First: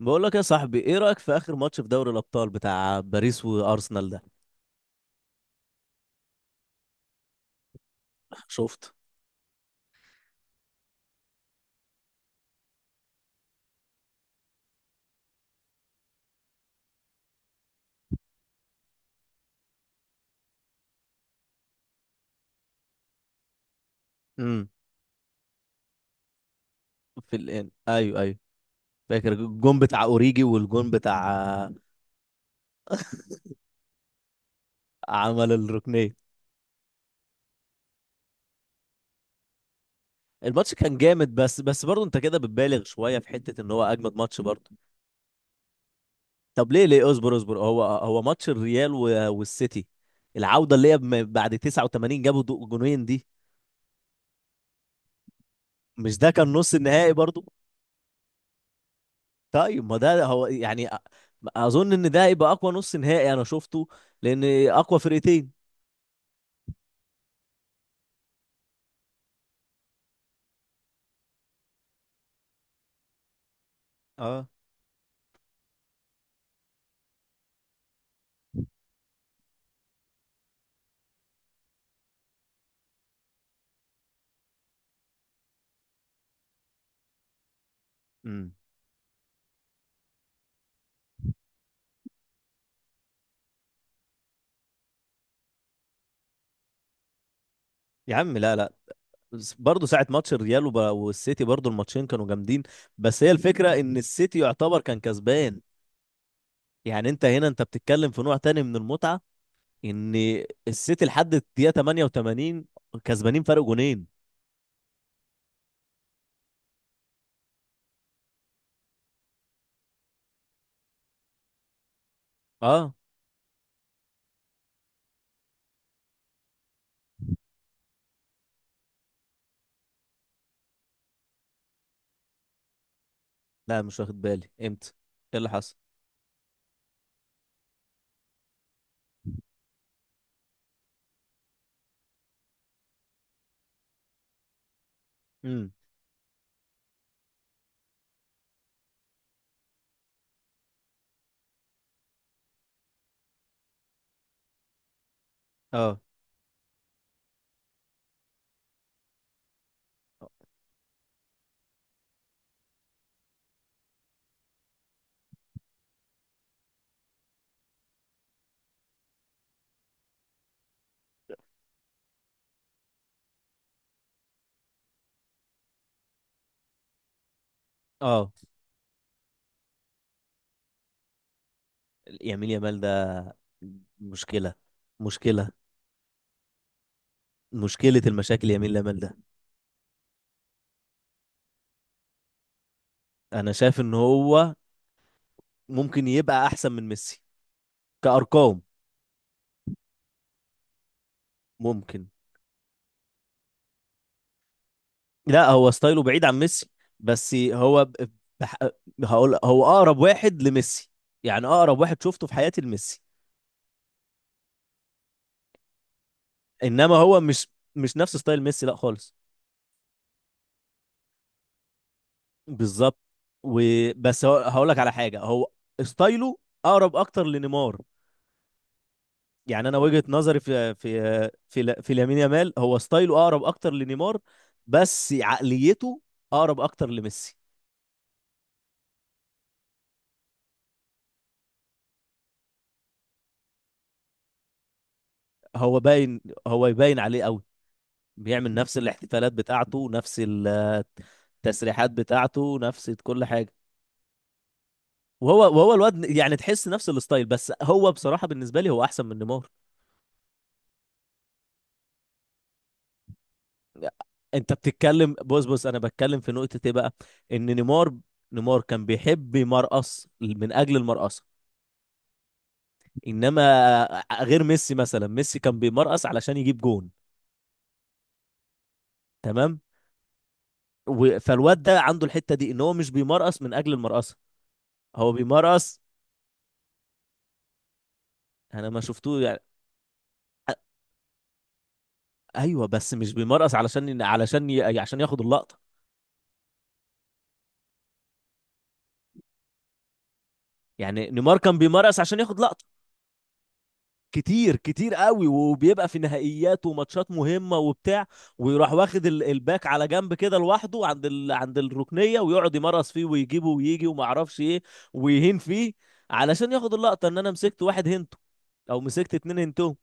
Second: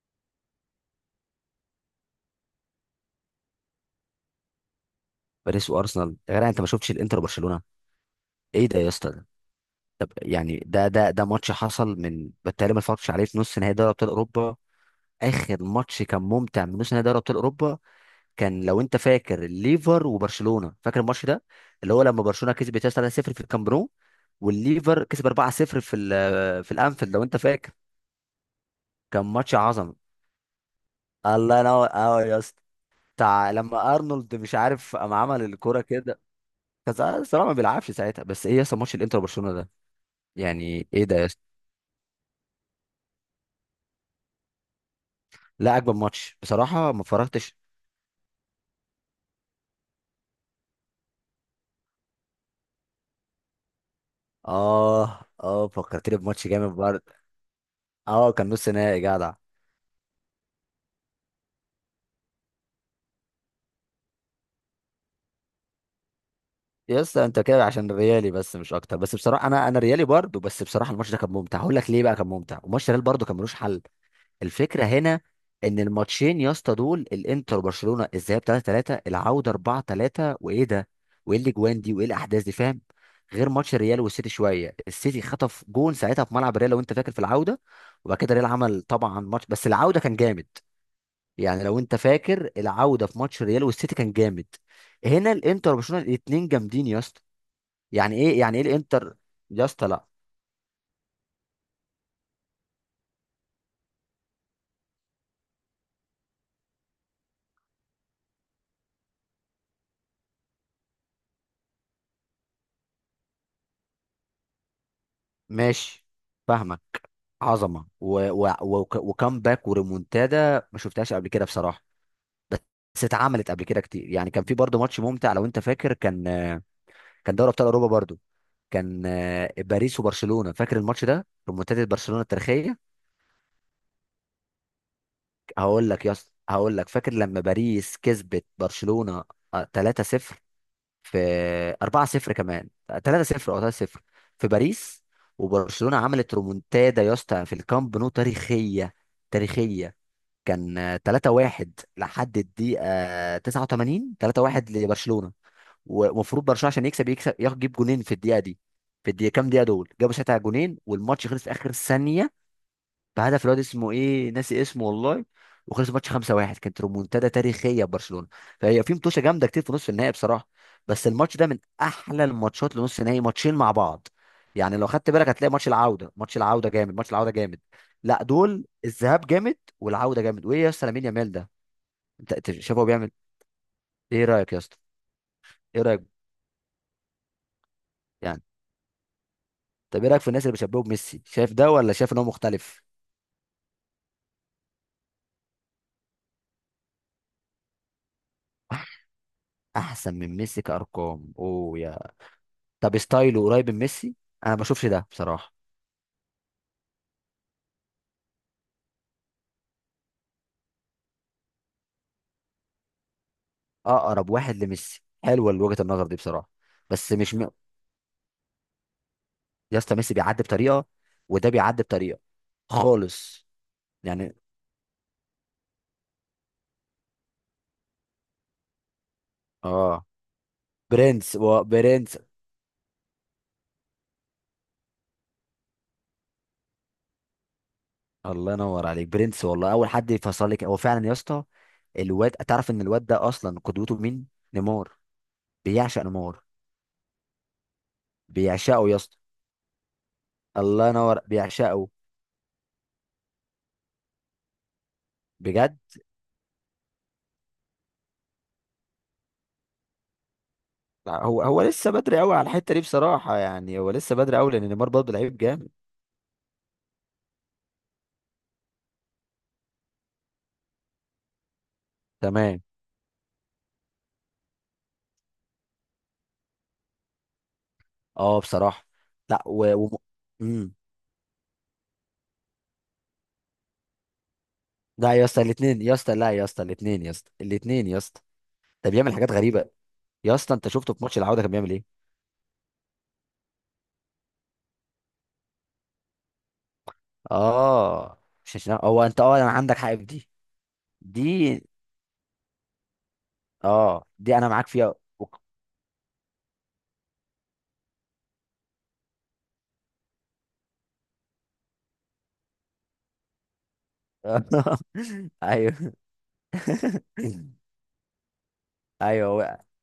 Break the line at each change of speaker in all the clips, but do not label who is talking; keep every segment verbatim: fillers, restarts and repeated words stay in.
بقول لك يا صاحبي، ايه رأيك في اخر ماتش في دوري الابطال بتاع باريس وارسنال ده؟
باريس وارسنال يا جدع، انت ما شفتش الانتر وبرشلونه؟ ايه ده يا
شفت.
اسطى ده طب يعني ده ده ده ماتش حصل، من بالتالي ما اتفرجتش عليه في نص نهائي دوري ابطال اوروبا. اخر ماتش كان ممتع من نص نهائي دوري ابطال اوروبا. كان لو انت فاكر الليفر وبرشلونه، فاكر الماتش ده؟ اللي هو لما برشلونه كسبت يا اسطى ثلاثة صفر في الكامب نو،
امم
والليفر كسب اربعة صفر في ال- في الانفيلد لو
في
انت
الان،
فاكر.
ايوه ايوه.
كان
فاكر
ماتش
الجون
عظمه.
بتاع اوريجي والجون بتاع
الله ينور اه يا اسطى. بتاع لما ارنولد مش عارف قام عمل
عمل
الكوره
الركنية.
كده. كان الصراحه ما بيلعبش ساعتها، بس ايه يا اسطى ماتش الانتر وبرشلونه ده؟
الماتش
يعني
كان
ايه ده يا
جامد،
اسطى؟
بس بس برضه انت كده بتبالغ شوية في حتة ان هو اجمد ماتش برضه.
لا، اجمل ماتش
طب ليه؟
بصراحه ما
ليه اصبر
اتفرجتش.
اصبر هو هو ماتش الريال و- والسيتي، العودة اللي هي بم- بعد تسعة وتمانين جابوا دو- جونين دي.
اه، اه، فكرتني
مش ده
بماتش
كان
جامد
نص
برضه.
النهائي برضو؟
اه، كان نص نهائي جدع.
طيب ما ده هو يعني أ- اظن ان ده هيبقى اقوى نص نهائي انا شفته، لان اقوى فرقتين.
يا اسطى انت كده عشان ريالي بس مش اكتر، بس بصراحه انا انا ريالي برضه، بس بصراحه الماتش ده كان ممتع. هقول لك ليه بقى كان ممتع، وماتش ريال برضه كان ملوش حل.
اه.
الفكره هنا ان الماتشين يا اسطى دول الانتر وبرشلونه، الذهاب ثلاثة ثلاثة، العوده اربعة ثلاثة، وايه ده وايه الاجوان دي وايه الاحداث دي فاهم؟ غير ماتش الريال والسيتي، شويه السيتي خطف جون ساعتها في ملعب الريال لو انت فاكر في العوده، وبعد كده الريال
امم
عمل طبعا ماتش، بس العوده كان جامد. يعني لو انت فاكر العوده في ماتش الريال والسيتي كان جامد. هنا الانتر وبرشلونه الاتنين جامدين يا اسطى.
يا
يعني
عم
ايه
لا
يعني ايه
لا،
الانتر؟
بس
يا
برضه
اسطى لا.
ساعة ماتش الريال وب- والسيتي برضه الماتشين كانوا جامدين. بس هي الفكرة ان السيتي يعتبر كان كسبان، يعني انت هنا انت بتتكلم في نوع تاني من المتعة، ان السيتي لحد الدقيقه تمنية وتمانين كسبانين فرق جونين.
ماشي، فاهمك. عظمه و... و... و... وكامباك وريمونتادا ما شفتهاش قبل كده بصراحه.
اه.
بس اتعملت قبل كده كتير، يعني كان في برضه ماتش ممتع لو انت فاكر. كان كان دوري ابطال اوروبا برضه. كان آه، باريس وبرشلونه، فاكر الماتش ده ريمونتادا برشلونه التاريخيه؟
لا مش واخد بالي امتى. ايه اللي حصل؟
هقول لك يا اسطى، هقول لك، فاكر لما باريس كسبت برشلونه آه، ثلاثة صفر؟ في اربعة صفر كمان. ثلاثة صفر او ثلاثة صفر في باريس.
امم
وبرشلونه عملت ريمونتادا يا اسطى في الكامب نو تاريخيه. تاريخيه. كان ثلاثة واحد لحد الدقيقة تسعة وتمانين، ثلاثة واحد لبرشلونة.
اه
ومفروض برشلونة عشان يكسب يكسب ياخد- يجيب جونين في الدقيقة دي. في الدقيقة كام، دقيقة دول جابوا ساعتها جونين، والماتش خلص في آخر ثانية بهدف الواد اسمه ايه، ناسي اسمه والله. وخلص الماتش خمسة واحد، كانت ريمونتادا تاريخيه لبرشلونه. فهي في متوشه جامده كتير في نص النهائي بصراحه. بس الماتش ده من احلى الماتشات لنص النهائي، ماتشين مع بعض. يعني لو خدت بالك هتلاقي ماتش العوده، ماتش العوده جامد، ماتش العوده جامد. لا،
اه،
دول الذهاب جامد والعوده جامد. وايه يا اسطى لامين يامال ده؟ انت
يمين
أنت شايف
يامال
هو بيعمل
ده
ايه إيه رايك
مشكله.
يا اسطى؟
مشكله.
ايه رايك؟
مشكله
يعني
المشاكل يمين يامال ده.
طب ايه رايك في الناس اللي بيشبهوا بميسي، شايف ده ولا شايف ان هو مختلف؟
انا شايف ان هو ممكن يبقى احسن من ميسي كارقام.
احسن من ميسي كارقام! اوه يا...
ممكن.
طب ستايله قريب من ميسي؟ انا ما بشوفش ده
لا،
بصراحه.
هو ستايله بعيد عن ميسي، بس هو ب... بح... هقول هو اقرب واحد لميسي، يعني اقرب واحد شفته في حياتي لميسي.
اقرب واحد لميسي، حلوه وجهه النظر دي بصراحه.
انما
بس
هو
مش
مش
م...
مش نفس ستايل ميسي لا خالص.
يا اسطى ميسي بيعدي بطريقه، وده بيعدي بطريقه
بالظبط.
خالص.
وبس هو-
يعني
هقولك على حاجه، هو ستايله اقرب اكتر لنيمار. يعني انا وجهه
اه،
نظري في في
برنس و...
في في لامين
برنس.
يامال، هو ستايله اقرب اكتر لنيمار، بس عقليته اقرب اكتر لميسي.
الله ينور عليك، برنس والله، اول حد يفصل لك هو فعلا يا اسطى. الواد، تعرف ان الواد ده اصلا قدوته مين؟ نيمار.
هو
بيعشق
باين،
نيمار.
هو يبين عليه قوي. بيعمل نفس
بيعشقه يا اسطى.
الاحتفالات بتاعته، نفس ال-
الله ينور، بيعشقه.
التسريحات بتاعته، نفس كل حاجه. وهو وهو
بجد.
الواد يعني تحس نفس الستايل، بس هو بصراحه بالنسبه لي هو احسن من نيمار.
لا، هو هو لسه بدري قوي على الحته دي بصراحه. يعني هو لسه بدري
انت
قوي لان نيمار برضه
بتتكلم؟
لعيب
بص بص،
جامد.
انا بتكلم في نقطة ايه بقى؟ ان نيمار نيمار كان بيحب يمرقص من اجل المرقصة،
تمام،
انما غير ميسي مثلا، ميسي كان بيمرقص علشان يجيب جون.
اه، بصراحه. لا
تمام.
و... و... مم.
و- فالواد ده عنده الحتة دي ان هو مش بيمرقص من اجل المرقصة، هو
لا يا اسطى
بيمرقص.
الاثنين، يا اسطى لا، يا اسطى الاثنين، يا اسطى الاثنين، يا اسطى.
انا ما
ده بيعمل
شفتوه
حاجات
يعني.
غريبه. يا اسطى
أ-
انت شفته في ماتش العوده كان بيعمل ايه؟
ايوه، بس مش بيمرقص علشان علشان ي- عشان ياخد اللقطة.
اه، مش عشان هو، انت، اه انا عندك حق في دي.
يعني نيمار
دي.
كان بيمرقص عشان ياخد لقطة
اه، دي انا
كتير،
معاك
كتير
فيها.
قوي،
وك-
وبيبقى في نهائيات وماتشات مهمة وبتاع، ويروح واخد ال- الباك على جنب كده لوحده، عند ال... عند الركنية، ويقعد يمرس فيه ويجيبه ويجي وما اعرفش ايه، ويهين فيه،
ايوه.
علشان ياخد اللقطة ان انا مسكت واحد هنتو او مسكت
ايوه
اتنين
هو.
هنتو.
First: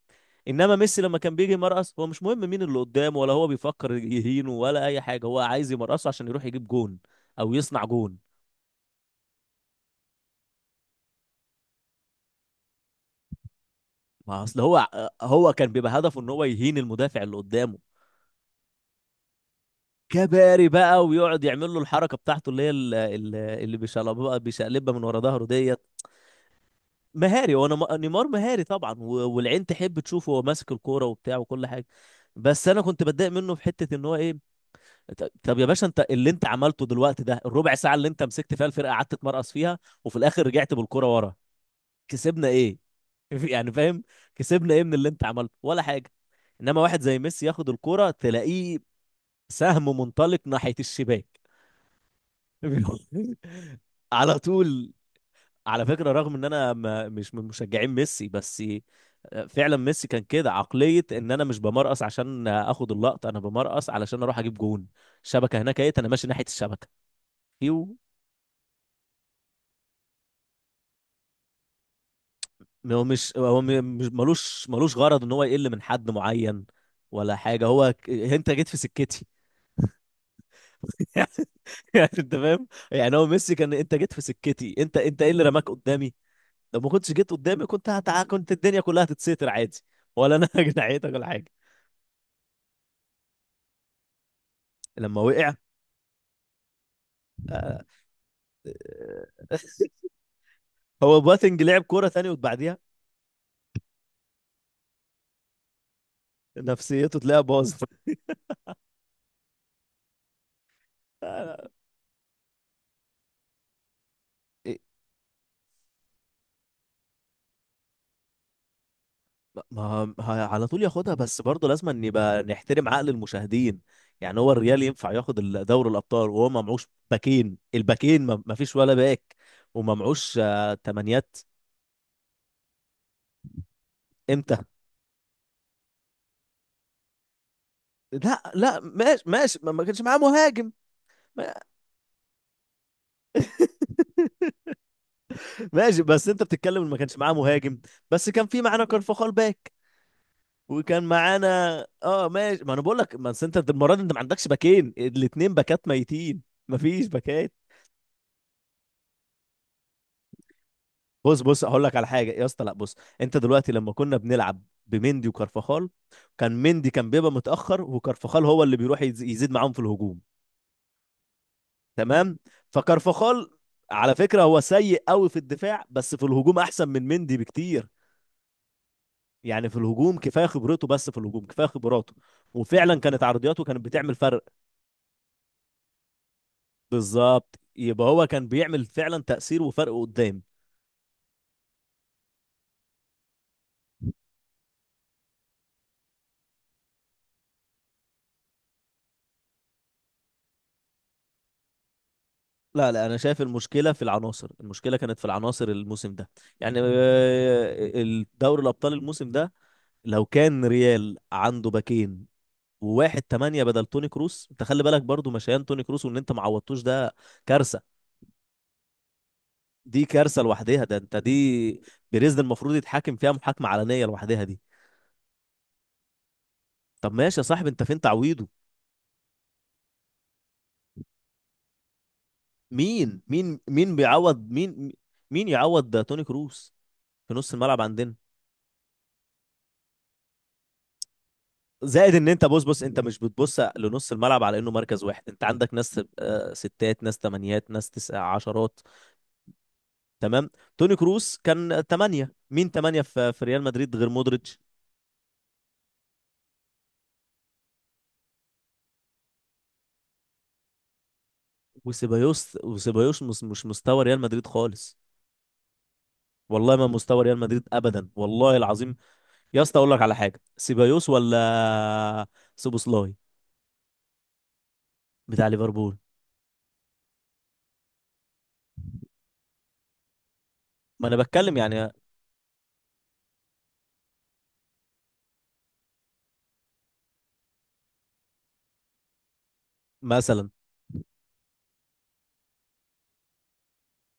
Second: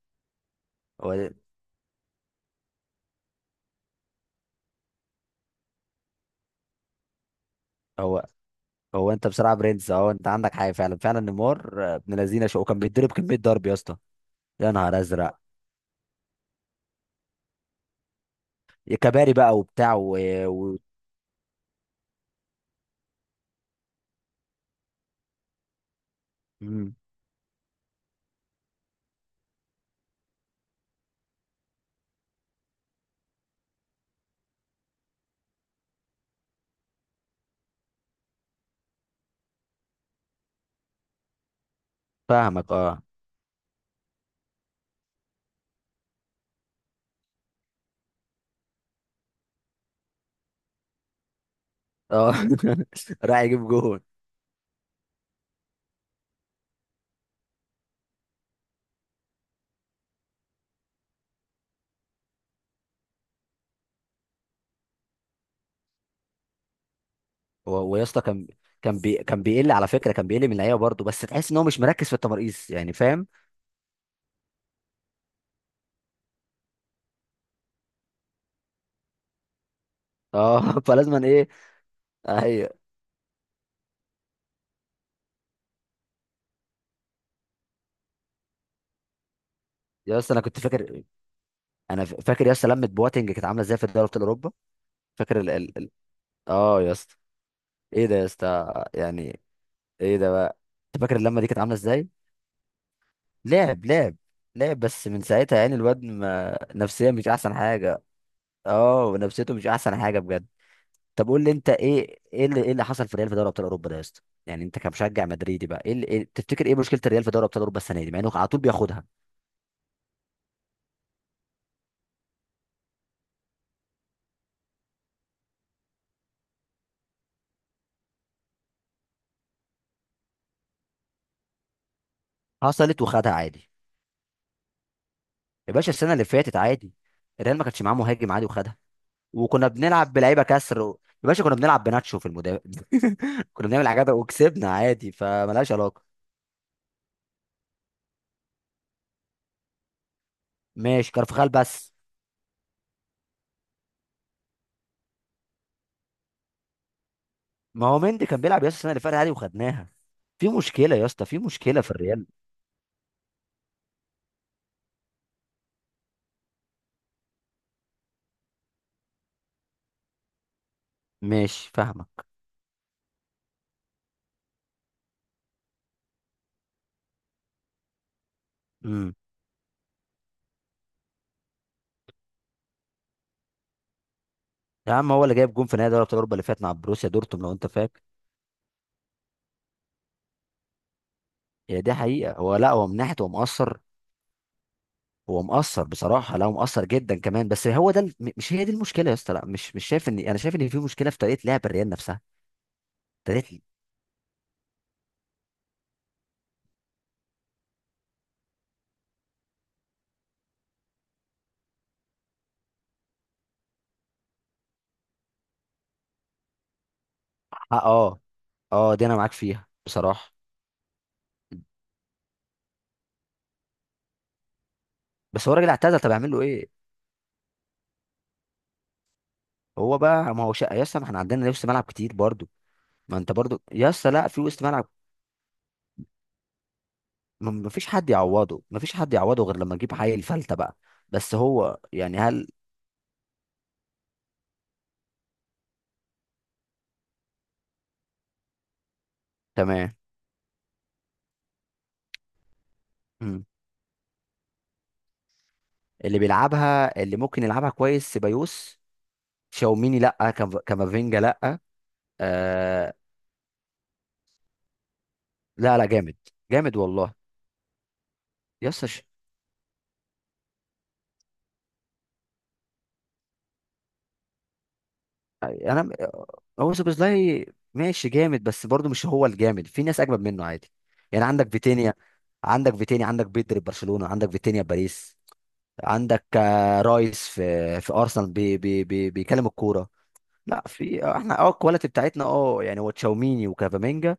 انما ميسي
هو
لما كان بيجي يمرقص، هو مش مهم مين اللي قدامه، ولا هو بيفكر يهينه ولا اي حاجة، هو عايز يمرقصه عشان يروح يجيب جون او يصنع جون.
هو هو انت بصراحه برنس اهو. انت عندك حاجه فعلا، فعلا. نيمار آه، ابن لذينه شو، كان بيتضرب كميه ضرب يا اسطى.
ما اصل
يا
هو،
نهار ازرق!
هو كان بيبقى هدفه ان هو يهين المدافع اللي قدامه.
كباري بقى وبتاع و...
كباري
و...
بقى، ويقعد يعمل له الحركه بتاعته، اللي هي ال- ال- اللي بيشقلبها، بيشقلبها من ورا ظهره ديت.
مم.
مهاري، وانا م- نيمار مهاري طبعا، و- والعين تحب تشوفه وهو ماسك الكوره وبتاع وكل حاجه. بس انا كنت بتضايق منه في حته ان هو ايه، ط- طب يا باشا، انت اللي انت عملته دلوقتي ده، الربع ساعه اللي انت مسكت فيها الفرقه قعدت تمرقص فيها، وفي الاخر رجعت بالكوره ورا، كسبنا
فاهمك
ايه؟
اه،
يعني فاهم، كسبنا ايه من اللي انت عملته؟ ولا حاجه. انما واحد زي ميسي ياخد الكوره تلاقيه سهم منطلق ناحيه الشباك.
اه. راح يجيب جون.
على طول. على فكرة، رغم ان انا ما مش من مشجعين ميسي، بس فعلا ميسي كان كده، عقلية ان انا مش بمرقص عشان اخد اللقطة، انا بمرقص علشان اروح اجيب جون. الشبكة هناك، ايه انا ماشي ناحية الشبكة.
و-
يو.
ويا اسطى كان، كان بي... كان بيقل على فكره، كان بيقل من اللعيبه برضه، بس تحس ان هو مش مركز في التماريز يعني
هو
فاهم؟
مش هو م- مش ملوش، ملوش غرض ان هو يقل من حد معين ولا حاجة. هو ك- انت جيت في سكتي.
اه، فلازم ايه.
يعني انت فاهم،
ايوه.
يعني هو ميسي كان، انت جيت في سكتي، انت انت ايه اللي رماك قدامي؟ لو ما كنتش جيت قدامي كنت هتع... كنت الدنيا كلها هتتستر عادي،
يا اسطى
ولا
انا
انا
كنت فاكر،
جنحيتك ولا حاجه.
انا ف- فاكر يا اسطى لمه بواتنج كانت عامله ازاي في دوري ابطال اوروبا.
لما
فاكر ال...
وقع.
ال... ال... اه يا اسطى.
آه،
ايه ده يا اسطى يعني؟
آه،
ايه ده بقى؟ انت فاكر
هو
اللمه دي كانت
بواتنج
عامله
لعب كوره
ازاي؟
تاني وبعديها
لعب لعب. لعب، بس من ساعتها يعني الواد ما... نفسيا
نفسيته
مش
تلاقيها
احسن
باظت.
حاجه. اه، ونفسيته مش احسن حاجه بجد. طب قول لي
آه،
انت ايه ايه اللي, ايه اللي حصل في الريال في دوري ابطال اوروبا ده يا اسطى؟ يعني
إيه،
انت كمشجع مدريدي بقى، ايه اللي إيه تفتكر ايه مشكله الريال في دوري ابطال اوروبا السنه دي مع انه على طول بياخدها؟
ما ما- ه- على طول ياخدها، بس برضه لازم ان يبقى نحترم عقل المشاهدين. يعني هو الريال ينفع ياخد ال- دوري الابطال وهو ما معوش باكين؟ الباكين ما ما فيش ولا باك، وما معوش آه، تمانيات.
حصلت وخدها عادي.
امتى؟
يا باشا السنه اللي فاتت عادي، الريال ما كانش معاه مهاجم عادي
لا
وخدها.
لا، ماشي ماشي،
وكنا
ما ما كانش
بنلعب
معاه
بلعيبه
مهاجم.
كسر و... يا باشا كنا بنلعب بناتشو في المدافع. كنا بنعمل حاجات وكسبنا عادي، فملهاش علاقه.
ماشي، بس انت بتتكلم ان ما كانش معاه مهاجم، بس كان في معانا كارفاخال باك، وكان
ماشي كارفخال
معانا.
بس.
اه ماشي، ما انا بقول لك، ما أصل انت المره دي انت ما عندكش باكين، الاتنين باكات ميتين، ما فيش باكات.
ما هو مندي كان بيلعب يا اسطى السنه اللي فاتت عادي وخدناها. في مشكله يا اسطى، في
بص بص،
مشكله
هقول
في
لك على
الريال.
حاجه يا اسطى، لا بص، انت دلوقتي لما كنا بنلعب بمندي وكارفاخال، كان مندي كان بيبقى متاخر، وكارفاخال هو اللي بيروح يز- يزيد معاهم في الهجوم.
ماشي، فاهمك.
تمام. فكارفاخال على فكره هو سيء قوي في الدفاع، بس في الهجوم احسن من مندي بكتير.
مم.
يعني في الهجوم كفايه خبرته، بس في الهجوم كفايه خبراته، وفعلا كانت عرضياته كانت بتعمل فرق.
يا عم هو اللي جايب جون في نهائي دوري ابطال اوروبا اللي فات مع بروسيا دورتموند لو
بالظبط،
انت فاكر.
يبقى هو كان بيعمل فعلا تأثير وفرق قدام.
هي دي حقيقه. هو لا، هو من ناحيه هو مقصر. هو مقصر بصراحه، لا هو مقصر جدا كمان، بس هو ده ال- م- مش هي دي المشكله يا اسطى. لا، مش مش شايف، ان انا شايف ان في مشكله في طريقه لعب الريال نفسها.
لا لا، انا شايف
طريقه.
المشكله في العناصر، المشكله كانت في العناصر الموسم ده. يعني آه، الدوري الابطال الموسم ده، لو كان ريال عنده باكين، وواحد تمانية بدل توني كروس. انت خلي بالك برضو، مشيان توني كروس، وان انت ما عوضتوش ده
اه،
كارثة.
اه، آه، دي انا معاك فيها
دي
بصراحه.
كارثة لوحدها ده. انت دي، بيريز ده المفروض يتحاكم فيها محاكمة علنية لوحدها دي.
بس هو راجل اعتزل، طب اعمل له ايه؟
طب ماشي يا صاحبي، انت فين تعويضه؟
هو بقى، ما هو شقه يا اسطى. ما احنا عندنا وسط ملعب كتير برضو. ما
مين
انت
مين
برضو يا
مين
اسطى لا، في
بيعوض
وسط ملعب.
مين؟ مين يعوض ده؟ توني كروس في
ما
نص
ما
الملعب
فيش حد
عندنا؟
يعوضه، ما فيش حد يعوضه غير لما نجيب حي الفلته بقى. بس هو
زائد
يعني
ان انت،
هل...
بص بص، انت مش بتبص لنص الملعب على انه مركز واحد، انت عندك ناس آه، ستات، ناس تمانيات، ناس تسع عشرات.
تمام.
تمام. توني كروس كان تمانية، مين تمانية في في ريال مدريد غير مودريتش
اللي بيلعبها، اللي ممكن يلعبها كويس سيبايوس. شاوميني لا، كام- كامافينجا لا.
وسيبايوس؟
آه.
وسيبايوس مس- مش مستوى ريال مدريد خالص،
لا، لا، جامد.
والله
جامد
ما
والله.
مستوى ريال مدريد ابدا، والله
يس
العظيم.
ش...
يا اسطى اقول لك على حاجه، سيبايوس ولا سوبوسلاي بتاع
انا م-
ليفربول؟
هو سوبوزلاي. ماشي جامد، بس برضه مش هو الجامد، في ناس اجمد منه عادي.
ما انا
يعني عندك
بتكلم يعني،
فيتينيا. عندك فيتينيا، عندك بيدري في برشلونة، عندك فيتينيا في باريس. عندك آه، رايس في في ارسنال بي بي بي بيكلم الكوره.
مثلا
لا، في آه، احنا اه الكواليتي بتاعتنا، اه يعني هو تشاوميني وكافامينجا.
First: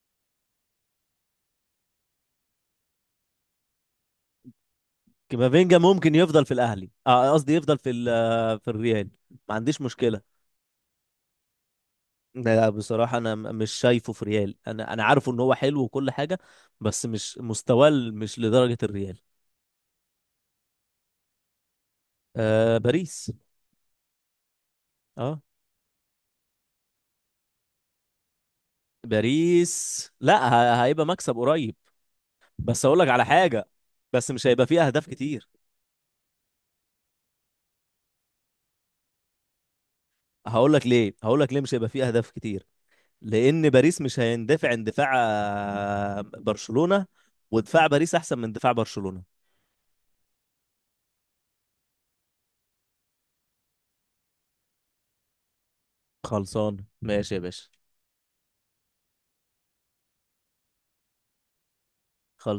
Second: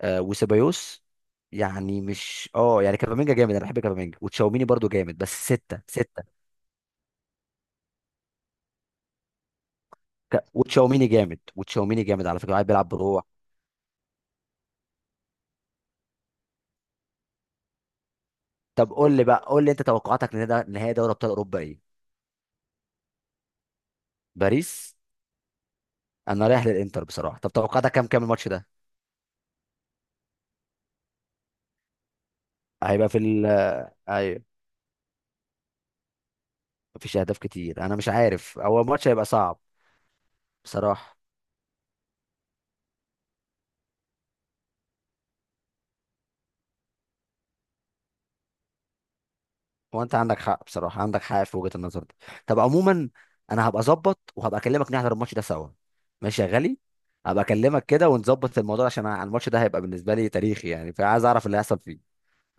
آه، وسيبايوس. يعني مش اه يعني كافامينجا جامد، انا بحب كافامينجا، وتشاوميني برضو جامد، بس
كامافينجا
ستة
ممكن
ستة.
يفضل في الاهلي، آه، قصدي يفضل في ال- آه، في الريال، ما عنديش مشكله.
ك... وتشاوميني جامد، وتشاوميني جامد على فكرة، قاعد
لا
بيلعب
بصراحه
بروح.
انا م- مش شايفه في ريال، انا انا عارفه ان هو حلو وكل حاجه، بس مش مستواه ال- مش لدرجه
طب قول
الريال.
لي بقى، قول لي انت توقعاتك لنهائي نهائي دوري ابطال اوروبا ايه؟
آه باريس.
باريس.
اه،
انا رايح للانتر بصراحة. طب توقعاتك كام، كام الماتش ده؟
باريس. لا ه- هيبقى مكسب قريب، بس اقول لك
هيبقى في
على
ال
حاجه،
آه،
بس
ايوه.
مش هيبقى فيه اهداف كتير.
مفيش اهداف كتير، انا مش عارف، هو الماتش هيبقى صعب
هقول لك ليه،
بصراحة.
هقول لك ليه مش هيبقى فيه اهداف كتير. لان باريس مش هيندفع اندفاع آه، برشلونة، ودفاع باريس احسن من دفاع برشلونة.
هو انت عندك حق بصراحه، عندك حق في وجهه النظر دي. طب عموما، انا هبقى اظبط وهبقى اكلمك نحضر الماتش ده سوا. ماشي يا غالي.
خلصان ماشي يا
هبقى
باشا.
اكلمك كده ونظبط الموضوع عشان أنا- الماتش ده هيبقى بالنسبه لي تاريخي، يعني فعايز اعرف اللي هيحصل فيه.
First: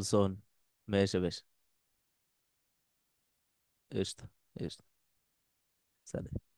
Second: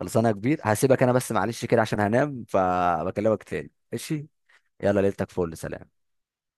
خلصانه يا كبير، هسيبك انا
ماشي يا
بس
باشا.
معلش كده عشان هنام، فبكلمك تاني ماشي.
قشطة. قشطة.
يلا، ليلتك فل، سلام.
سلام.